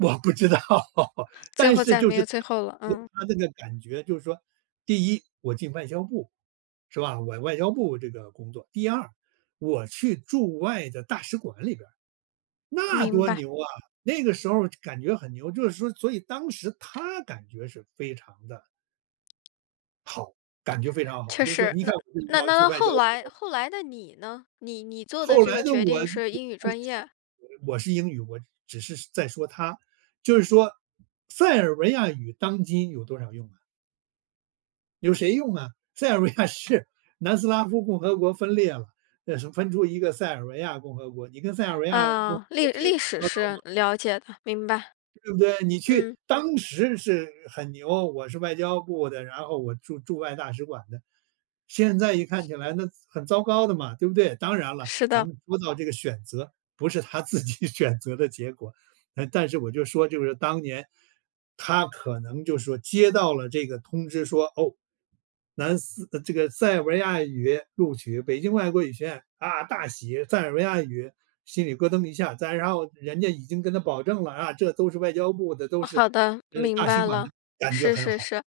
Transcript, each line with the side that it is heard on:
right: 我不知道，
left: 最
right: 但
left: 后
right: 是
left: 再
right: 就
left: 没
right: 是
left: 有
right: 他
left: 最后了，嗯。
right: 他那个感觉就是说，第一我进外交部，是吧？我外交部这个工作。第二，我去驻外的大使馆里边儿，那
left: 明
right: 多
left: 白。
right: 牛啊。那个时候儿就感觉很牛，就是说所以当时他感觉是非常地好，感觉非常好，
left: 确
right: 就是说
left: 实，
right: "你
left: 那
right: 看，我
left: 那
right: 要
left: 那
right: 去
left: 那
right: 外交
left: 后
right: 部"。
left: 来后来的你呢？你你做的
right: 后
left: 这
right: 来
left: 个
right: 呢，
left: 决
right: 我，
left: 定是英语专业？
right: 我是英语，我只是在说他。就是说，塞尔维亚语当今有多少用呢？有谁用啊，塞尔维亚是南斯拉夫共和国分裂了，那是分出一个塞尔维亚共和国，你跟塞尔维亚共和
left: 啊，历
right: 国去打
left: 历史
right: 交道
left: 是
right: 吗？
left: 了解的，明白。
right: 对不对？你去
left: 嗯。
right: 当时是很牛，“我是外交部的，然后我驻驻外大使馆的”，现在一看起来那糟很糟糕的嘛，对不对？当然了，
left: 是
right: 咱
left: 的。
right: 们说到这个选择，不是他自己选择的结果，那但是我就说就是当年，他可能就是说接到了这个通知说，哦，南斯呃，这个塞尔维亚语录取，北京外国语学院，啊，大喜。塞尔维亚语心里咯噔一下。再然后人家已经跟他保证了啊，这都是外交部的，都
left: 啊，
right: 是，
left: 好的，
right: 呃，
left: 明
right: 大使
left: 白
right: 馆
left: 了。
right: 的，感觉
left: 是
right: 很
left: 是
right: 好，
left: 是。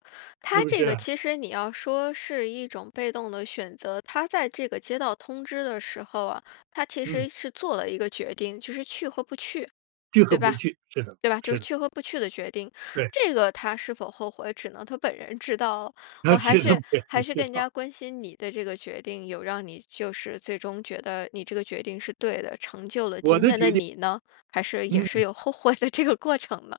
right: 是
left: 他
right: 不
left: 这个
right: 是？
left: 其实你要说是一种被动的选择，他在这个接到通知的时候啊，他其
right: 嗯。
left: 实是做了一个决定，就是去和不去，
right: 去和
left: 对
right: 不
left: 吧？
right: 去，是的，
left: 对吧？就
right: 是
left: 是
right: 的。
left: 去和不去的决定。
right: 对。
left: 这个他是否后悔，只能他本人知道了。
right: 他
left: 我还
right: 知道，
left: 是
right: 肯
left: 还
right: 定
left: 是
right: 知
left: 更
right: 道。
left: 加关心你的这个决定，有让你就是最终觉得你这个决定是对的，成就了
right: 我
left: 今
right: 的
left: 天的
right: 决定，
left: 你呢？还是也是
right: 嗯。
left: 有后悔的这个过程呢？